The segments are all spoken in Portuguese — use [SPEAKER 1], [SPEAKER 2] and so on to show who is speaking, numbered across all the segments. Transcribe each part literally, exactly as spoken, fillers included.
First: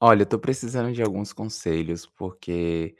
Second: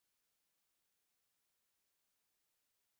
[SPEAKER 1] Olha, eu tô precisando de alguns conselhos, porque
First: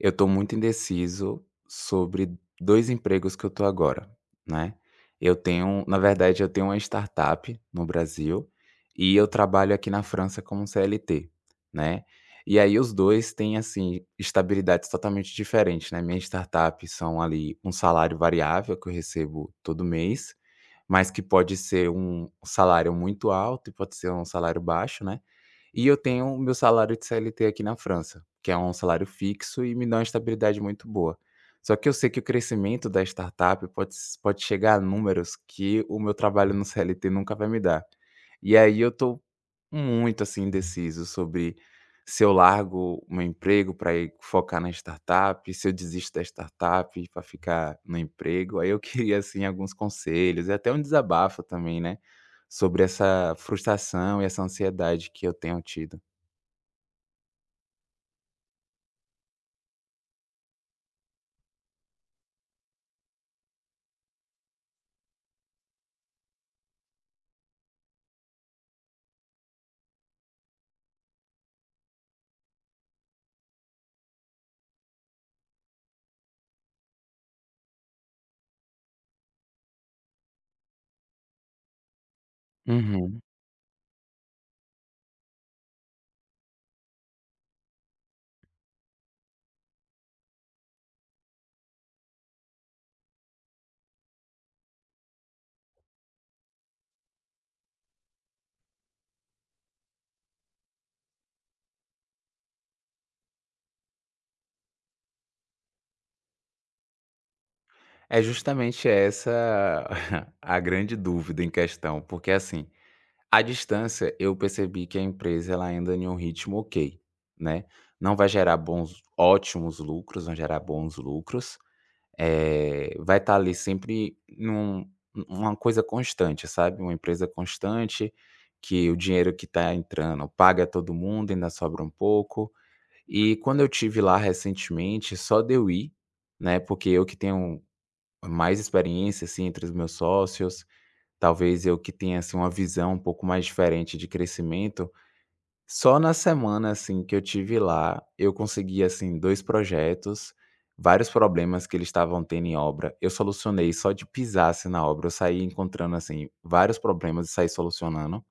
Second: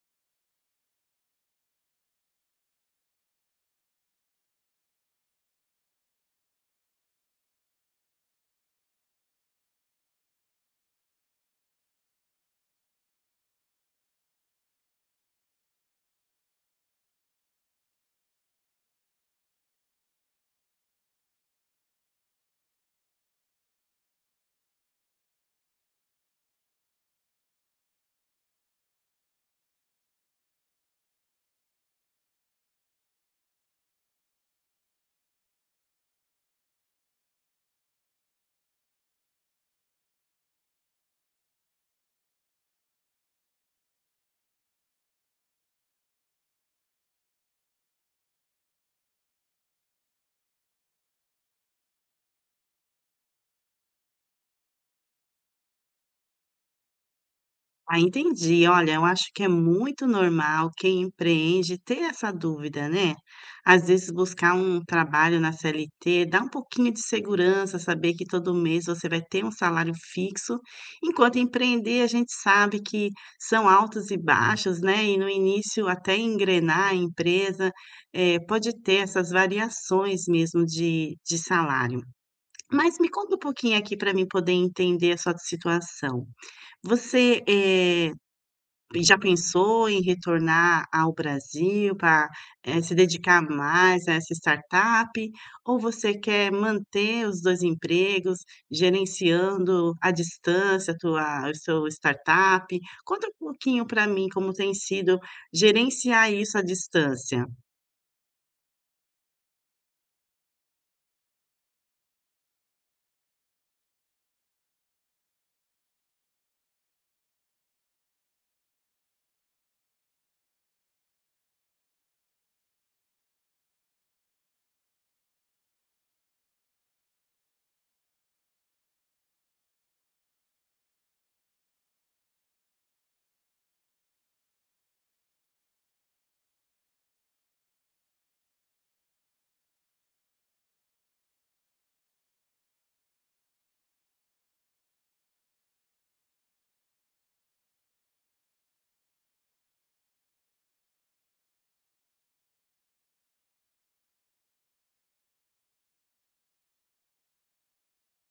[SPEAKER 1] eu tô muito indeciso sobre dois empregos que eu tô agora, né. Eu tenho, na verdade, eu tenho uma startup no Brasil e eu trabalho aqui na França como C L T, né. E aí os dois têm, assim, estabilidades totalmente diferentes, né. Minha startup são ali um salário variável que eu recebo todo mês, mas que pode ser um salário muito alto e pode ser um salário baixo, né. E eu tenho o meu salário de C L T aqui na França, que é um salário fixo e me dá uma estabilidade muito boa. Só que eu sei que o crescimento da startup pode s pode chegar a números que o meu trabalho no C L T nunca vai me dar. E aí eu tô muito, assim, indeciso sobre se eu largo o meu emprego para ir focar na startup, se eu desisto da startup para ficar no emprego. Aí eu queria, assim, alguns conselhos e até um desabafo também, né, sobre essa frustração e essa ansiedade que eu tenho tido.
[SPEAKER 2] Ah, entendi. Olha, eu acho que é muito normal quem empreende ter essa dúvida, né? Às vezes buscar um trabalho na C L T dá um pouquinho de segurança, saber que todo mês você vai ter um salário fixo, enquanto empreender a gente sabe que são altos e baixos, né? E no início até engrenar a empresa, eh, pode ter essas variações mesmo de, de salário. Mas me
[SPEAKER 1] Uhum.
[SPEAKER 2] conta um pouquinho aqui para mim poder entender a sua situação. Você eh, e já pensou em retornar ao Brasil para, eh, se dedicar mais a essa startup? Ou você quer manter os dois empregos, gerenciando à distância a tua o seu startup? Conta um pouquinho para mim como tem sido gerenciar isso à distância.
[SPEAKER 1] É justamente essa a grande dúvida em questão, porque assim, à distância, eu percebi que a empresa ela ainda em um ritmo ok, né. Não vai gerar bons ótimos lucros, não gerar bons lucros, eh, vai estar ali sempre num uma coisa constante, sabe, uma empresa constante, que o dinheiro que está entrando paga todo mundo, ainda sobra um pouco. E quando eu tive lá recentemente, só de eu ir, né, porque eu que tenho mais experiência, assim, entre os meus sócios, talvez eu que tenha, assim, uma visão um pouco mais diferente de crescimento, só na semana, assim, que eu tive lá, eu consegui, assim, dois projetos, vários problemas que eles estavam tendo em obra, eu solucionei só de pisar, assim, na obra, eu saí encontrando, assim, vários problemas e saí solucionando.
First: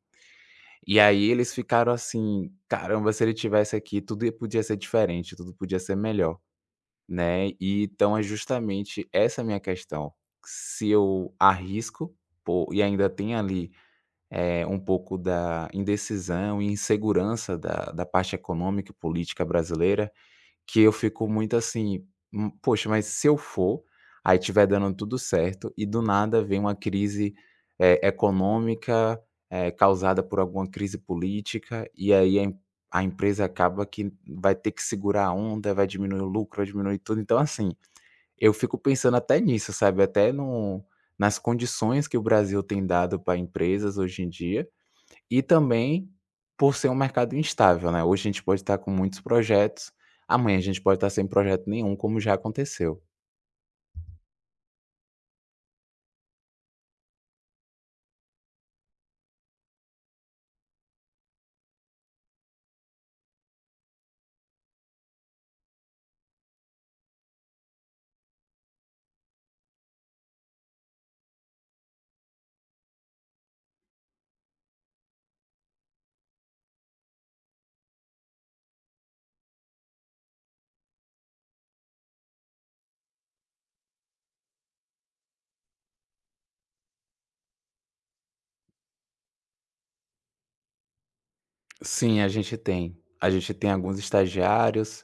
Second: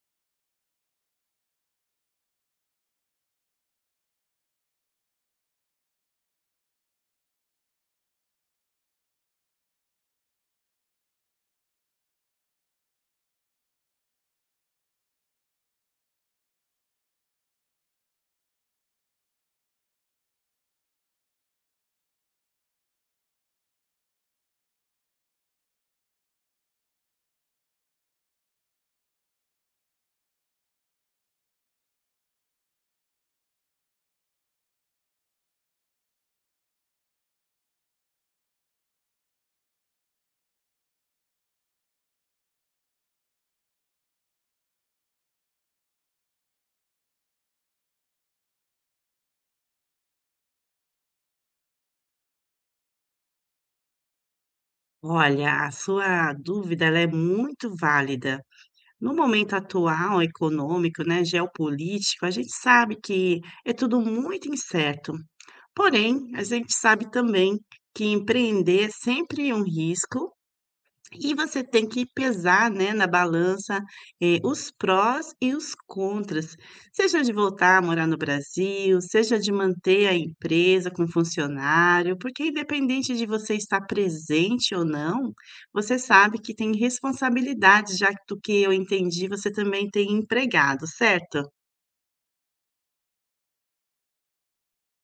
[SPEAKER 1] E aí eles ficaram assim: "Caramba, se ele tivesse aqui, tudo ia podia ser diferente, tudo podia ser melhor", né. E então é justamente essa a minha questão, se eu arrisco, pô, e ainda tem ali, eh, um pouco da indecisão e insegurança da da parte econômica e política brasileira, que eu fico muito assim: "Hum, poxa, mas se eu for, aí tiver dando tudo certo e do nada vem uma crise, eh, econômica, eh, causada por alguma crise política, e aí a em a empresa acaba que vai ter que segurar a onda, vai diminuir o lucro, vai diminuir tudo". Então, assim, eu fico pensando até nisso, sabe, até no nas condições que o Brasil tem dado para empresas hoje em dia, e também por ser um mercado instável, né, hoje a gente pode estar com muitos projetos, amanhã a gente pode estar sem projeto nenhum, como já aconteceu.
[SPEAKER 2] Olha, a sua dúvida ela é muito válida. No momento atual econômico, né, geopolítico, a gente sabe que é tudo muito incerto. Porém, a gente sabe também que empreender é sempre um risco e você tem que pesar, né, na balança, eh, os prós e os contras, seja de voltar a morar no Brasil, seja de manter a empresa com funcionário, porque independente de você estar presente ou não, você sabe que tem responsabilidade, já que do que eu entendi, você também tem empregado, certo?
[SPEAKER 1] Sim, a gente tem. A gente tem alguns estagiários,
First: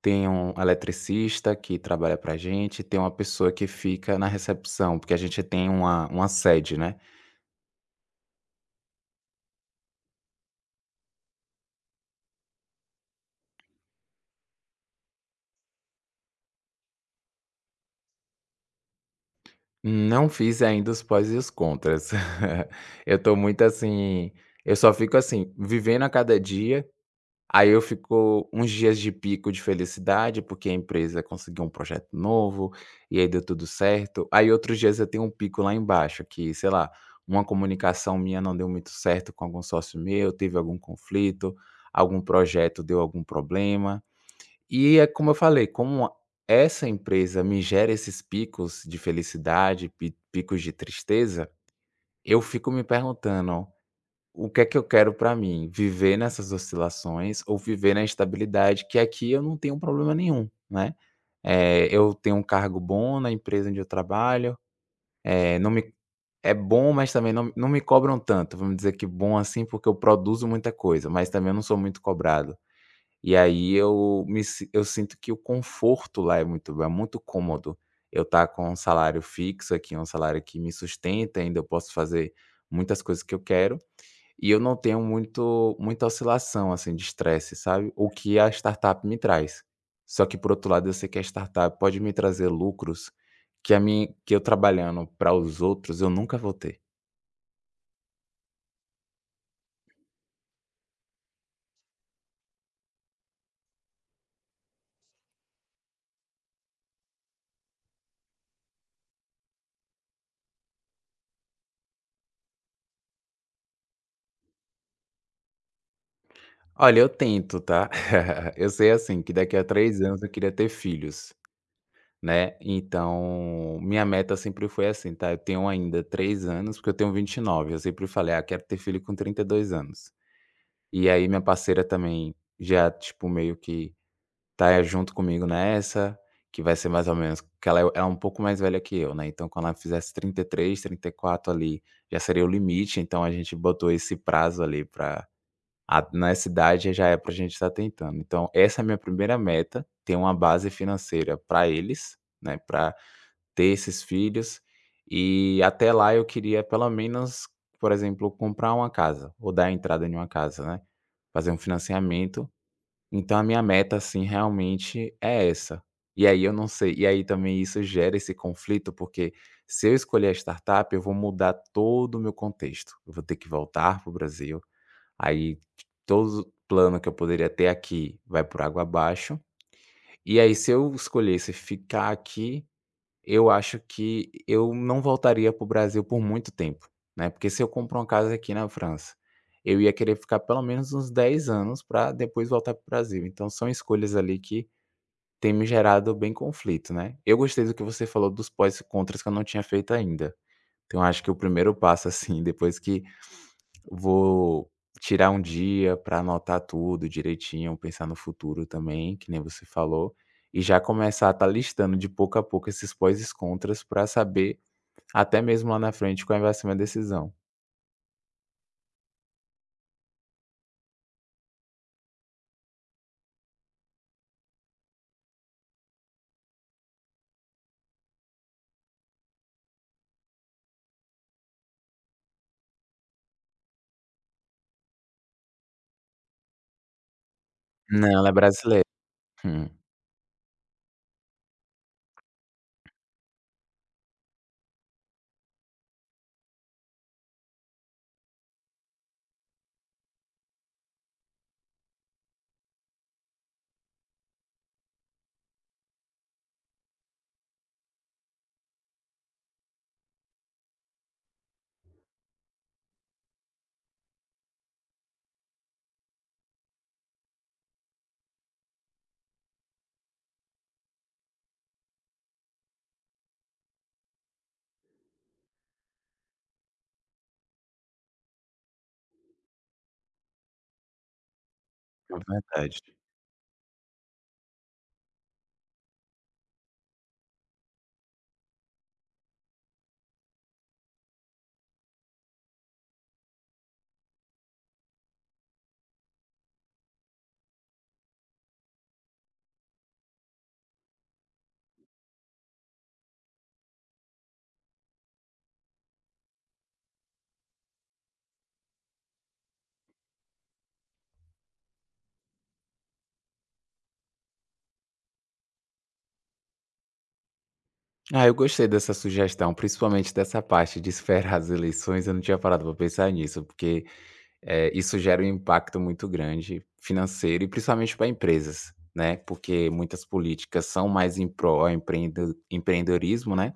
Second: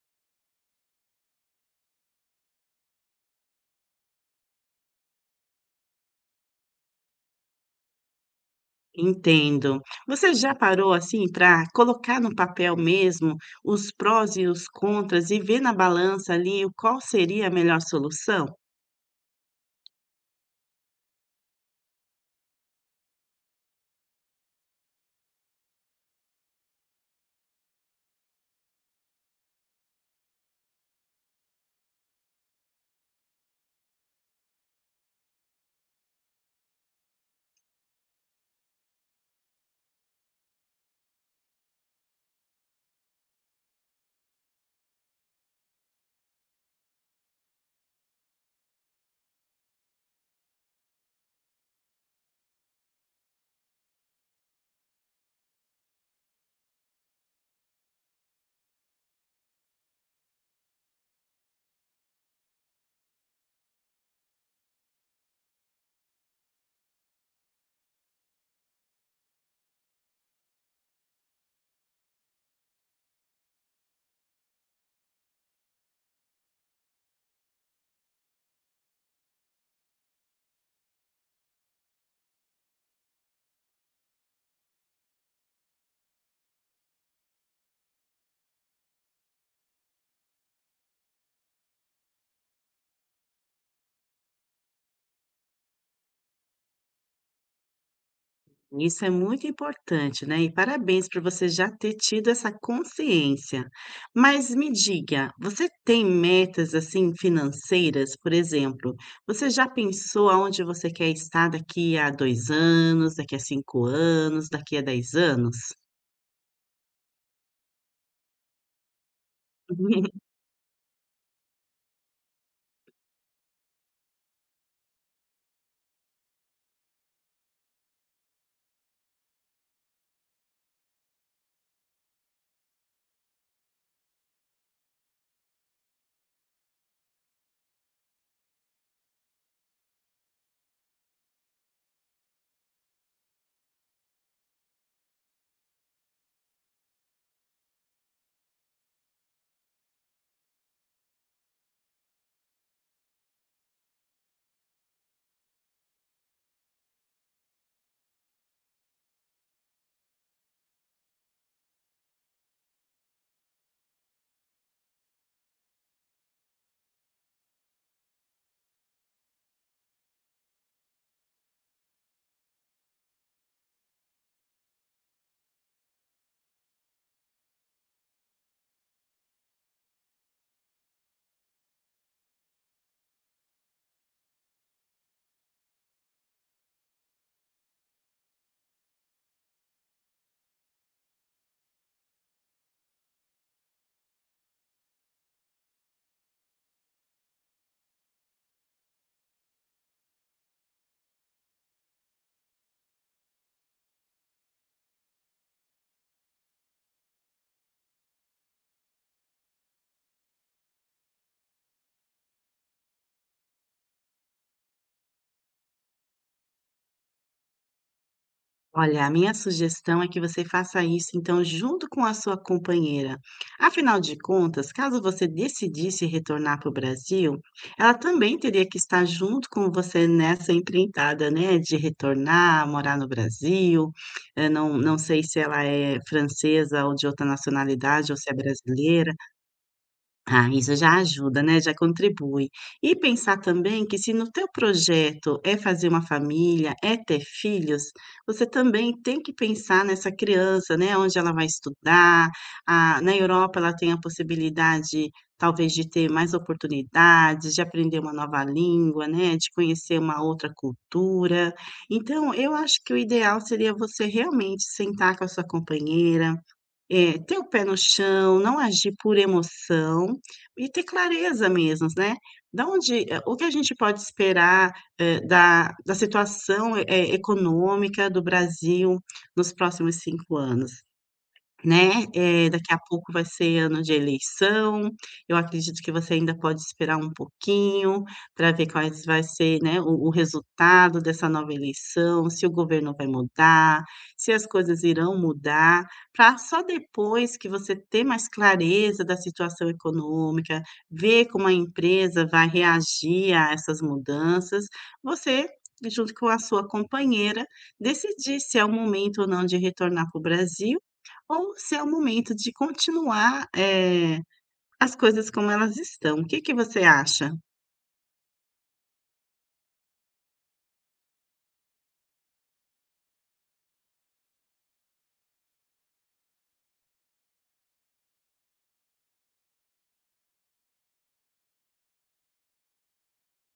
[SPEAKER 1] tem um eletricista que trabalha pra gente, tem uma pessoa que fica na recepção, porque a gente tem uma uma sede, né.
[SPEAKER 2] Entendo. Você já parou, assim, para colocar no papel mesmo os prós e os contras e ver na balança ali o qual seria a melhor solução?
[SPEAKER 1] Não fiz ainda os pós e os contras. Eu estou muito assim, eu só fico assim, vivendo a cada dia. Aí eu ficou uns dias de pico de felicidade, porque a empresa conseguiu um projeto novo, e aí deu tudo certo. Aí outros dias eu tenho um pico lá embaixo, que, sei lá, uma comunicação minha não deu muito certo com algum sócio meu, teve algum conflito, algum projeto deu algum problema. E é como eu falei, como essa empresa me gera esses picos de felicidade, pi- picos de tristeza, eu fico me perguntando. O que é que eu quero pra mim? Viver nessas oscilações ou viver na estabilidade, que aqui eu não tenho problema nenhum, né. Eh, eu tenho um cargo bom na empresa onde eu trabalho, eh, não me é bom, mas também não não me cobram tanto, vamos dizer que bom assim, porque eu produzo muita coisa, mas também eu não sou muito cobrado. E aí eu me si eu sinto que o conforto lá é muito bom, é muito cômodo. Eu tá com um salário fixo aqui, um salário que me sustenta, ainda eu posso fazer muitas coisas que eu quero, e eu não tenho muito muita oscilação, assim, de estresse, sabe, o que a startup me traz. Só que por outro lado eu sei que a startup pode me trazer lucros que a mim que eu trabalhando para os outros eu nunca vou ter.
[SPEAKER 2] Isso é muito importante, né, e parabéns por você já ter tido essa consciência. Mas me diga, você tem metas, assim, financeiras? Por exemplo, você já pensou aonde você quer estar daqui a dois anos, daqui a cinco anos, daqui a dez anos?
[SPEAKER 1] Olha, eu tento, tá. Eu sei, assim, que daqui a três anos eu queria ter filhos, né, então minha meta sempre foi assim, tá, eu tenho ainda três anos, porque eu tenho vinte e nove, eu sempre falei: "Ah, quero ter filho com trinta e dois anos". E aí minha parceira também já, tipo, meio que tá junto comigo nessa, que vai ser mais ou menos que ela é ela é um pouco mais velha que eu, né, então quando ela fizesse trinta trinta e três, trinta e quatro ali, já seria o limite, então a gente botou esse prazo ali para nessa idade já é pra gente estar tentando. Então essa é a minha primeira meta, ter uma base financeira para eles, né, para ter esses filhos, e até lá eu queria pelo menos, por exemplo, comprar uma casa, ou dar entrada em uma casa, né, fazer um financiamento, então a minha meta, assim, realmente é essa. E aí eu não sei, e aí também isso gera esse conflito, porque se eu escolher a startup, eu vou mudar todo o meu contexto. Eu vou ter que voltar para o Brasil, aí todo o plano que eu poderia ter aqui vai por água abaixo. E aí se eu escolhesse ficar aqui, eu acho que eu não voltaria para o Brasil por muito tempo, né, porque se eu compro uma casa aqui na França, eu ia querer ficar pelo menos uns dez anos para depois voltar para o Brasil, então são escolhas ali que têm me gerado bem conflito, né. Eu gostei do que você falou dos pós e contras, que eu não tinha feito ainda, então acho que o primeiro passo, assim, depois que vou tirar um dia para anotar tudo direitinho, pensar no futuro também, que nem você falou, e já começar a estar listando de pouco a pouco esses pós e contras para saber, até mesmo lá na frente, qual é vai ser minha decisão.
[SPEAKER 2] Olha, a minha sugestão é que você faça isso, então, junto com a sua companheira. Afinal de contas, caso você decidisse retornar para o Brasil, ela também teria que estar junto com você nessa empreitada, né, de retornar, morar no Brasil. Eh, não não sei se ela é francesa ou de outra
[SPEAKER 1] Não,
[SPEAKER 2] nacionalidade ou
[SPEAKER 1] ela
[SPEAKER 2] se
[SPEAKER 1] é
[SPEAKER 2] é
[SPEAKER 1] brasileira.
[SPEAKER 2] brasileira.
[SPEAKER 1] Hum,
[SPEAKER 2] Ah, isso já ajuda, né, já contribui. E pensar também que se no teu projeto é fazer uma família, é ter filhos, você também tem que pensar nessa criança, né, onde ela vai estudar. Ah, na Europa ela tem a possibilidade talvez de ter mais oportunidades, de aprender uma nova língua, né, de conhecer uma outra cultura. Então eu acho que o ideal seria você realmente sentar com a sua companheira, é, ter o pé no chão, não agir por emoção e ter clareza mesmo, né. Da onde eh, o que a gente pode esperar, eh, da da situação, eh, econômica do Brasil nos próximos cinco anos. Né,
[SPEAKER 1] é
[SPEAKER 2] eh, daqui
[SPEAKER 1] verdade.
[SPEAKER 2] a pouco vai ser ano de eleição, eu acredito que você ainda pode esperar um pouquinho para ver quais vai ser, né, o o resultado dessa nova eleição, se o governo vai mudar, se as coisas irão mudar, para só depois que você ter mais clareza da situação econômica, ver como a empresa vai reagir a essas mudanças, você, junto com a sua companheira, decidir se é o momento ou não de retornar para o Brasil ou se é o momento de continuar, eh, as coisas como elas estão. O que que você acha?
[SPEAKER 1] Ah, eu gostei dessa sugestão, principalmente dessa parte de esperar as eleições, eu não tinha parado para pensar nisso, porque, Eh, isso gera um impacto muito grande financeiro e principalmente para empresas, né, porque muitas políticas são mais em pró ao empreende empreendedorismo, né,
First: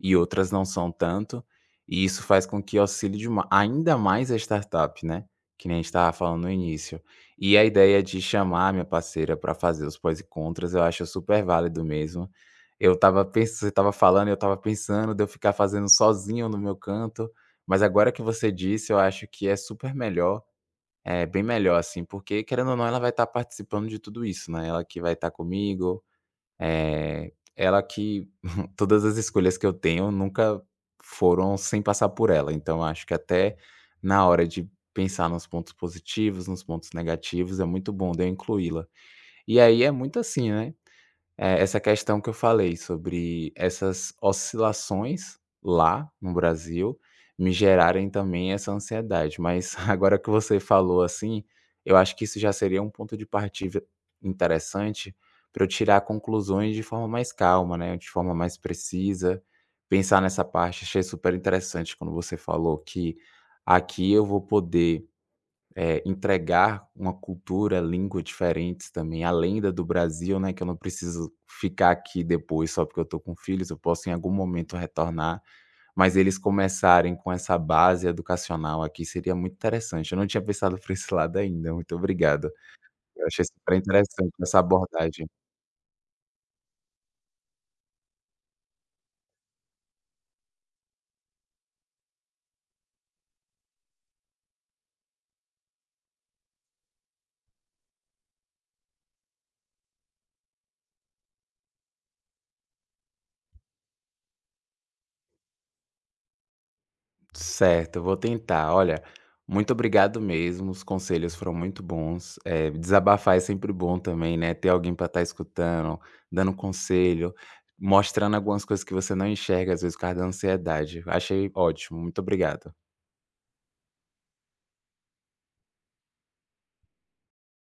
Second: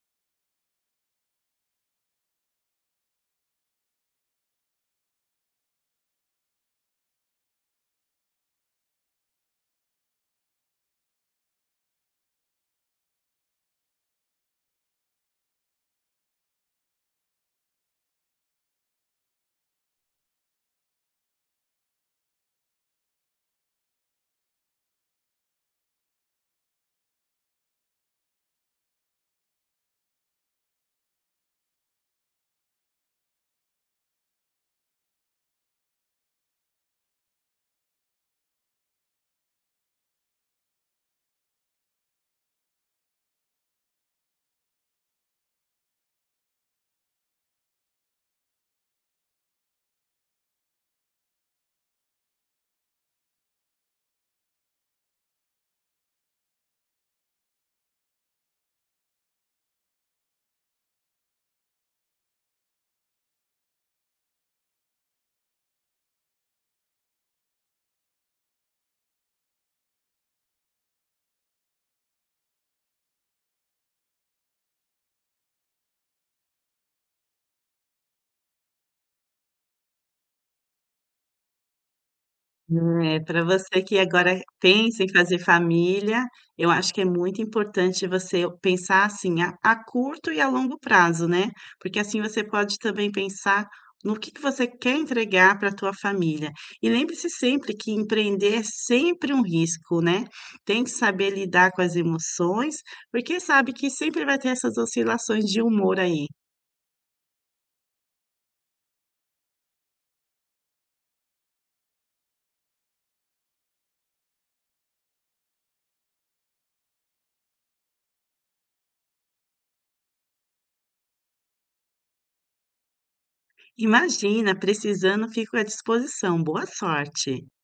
[SPEAKER 1] e outras não são tanto, e isso faz com que auxilie de ma ainda mais a startup, né, que nem a gente estava falando no início. E a ideia de chamar a minha parceira para fazer os pós e contras eu acho super válido mesmo. Eu estava pensando você estava falando eu estava pensando de eu ficar fazendo sozinho no meu canto, mas agora que você disse eu acho que é super melhor, é, bem melhor, assim, porque querendo ou não ela vai estar participando de tudo isso, né, ela que vai estar comigo, eh, ela que todas as escolhas que eu tenho nunca foram sem passar por ela, então acho que até na hora de pensar nos pontos positivos, nos pontos negativos, é muito bom de eu incluí-la. E aí é muito assim, né, é, essa questão que eu falei sobre essas oscilações lá no Brasil me gerarem também essa ansiedade, mas agora que você falou assim, eu acho que isso já seria um ponto de partida interessante para eu tirar conclusões de forma mais calma, né, de forma mais precisa, pensar nessa parte. Achei super interessante quando você falou que aqui eu vou poder eh, entregar uma cultura, língua diferentes também, além da do Brasil, né, que eu não preciso ficar aqui depois só porque eu tô com filhos, eu posso em algum momento retornar, mas eles começarem com essa base educacional aqui seria muito interessante. Eu não tinha pensado por esse lado ainda, muito obrigado.
[SPEAKER 2] É,
[SPEAKER 1] Eu
[SPEAKER 2] pra
[SPEAKER 1] achei super
[SPEAKER 2] você que
[SPEAKER 1] interessante
[SPEAKER 2] agora
[SPEAKER 1] essa
[SPEAKER 2] pensa em
[SPEAKER 1] abordagem.
[SPEAKER 2] fazer família, eu acho que é muito importante você pensar, assim, a a curto e a longo prazo, né. Porque assim você pode também pensar no que que você quer entregar para a tua família. E lembre-se sempre que empreender é sempre um risco, né. Tem que saber lidar com as emoções, porque sabe que sempre vai ter essas oscilações de humor aí.
[SPEAKER 1] Certo, eu vou tentar. Olha, muito obrigado mesmo. Os conselhos foram muito bons. Eh, desabafar é sempre bom também, né? Ter alguém para estar escutando, dando conselho, mostrando algumas coisas que você não enxerga, às vezes, por causa da ansiedade. Achei ótimo. Muito obrigado.
[SPEAKER 2] Imagina, precisando, fico à disposição. Boa sorte.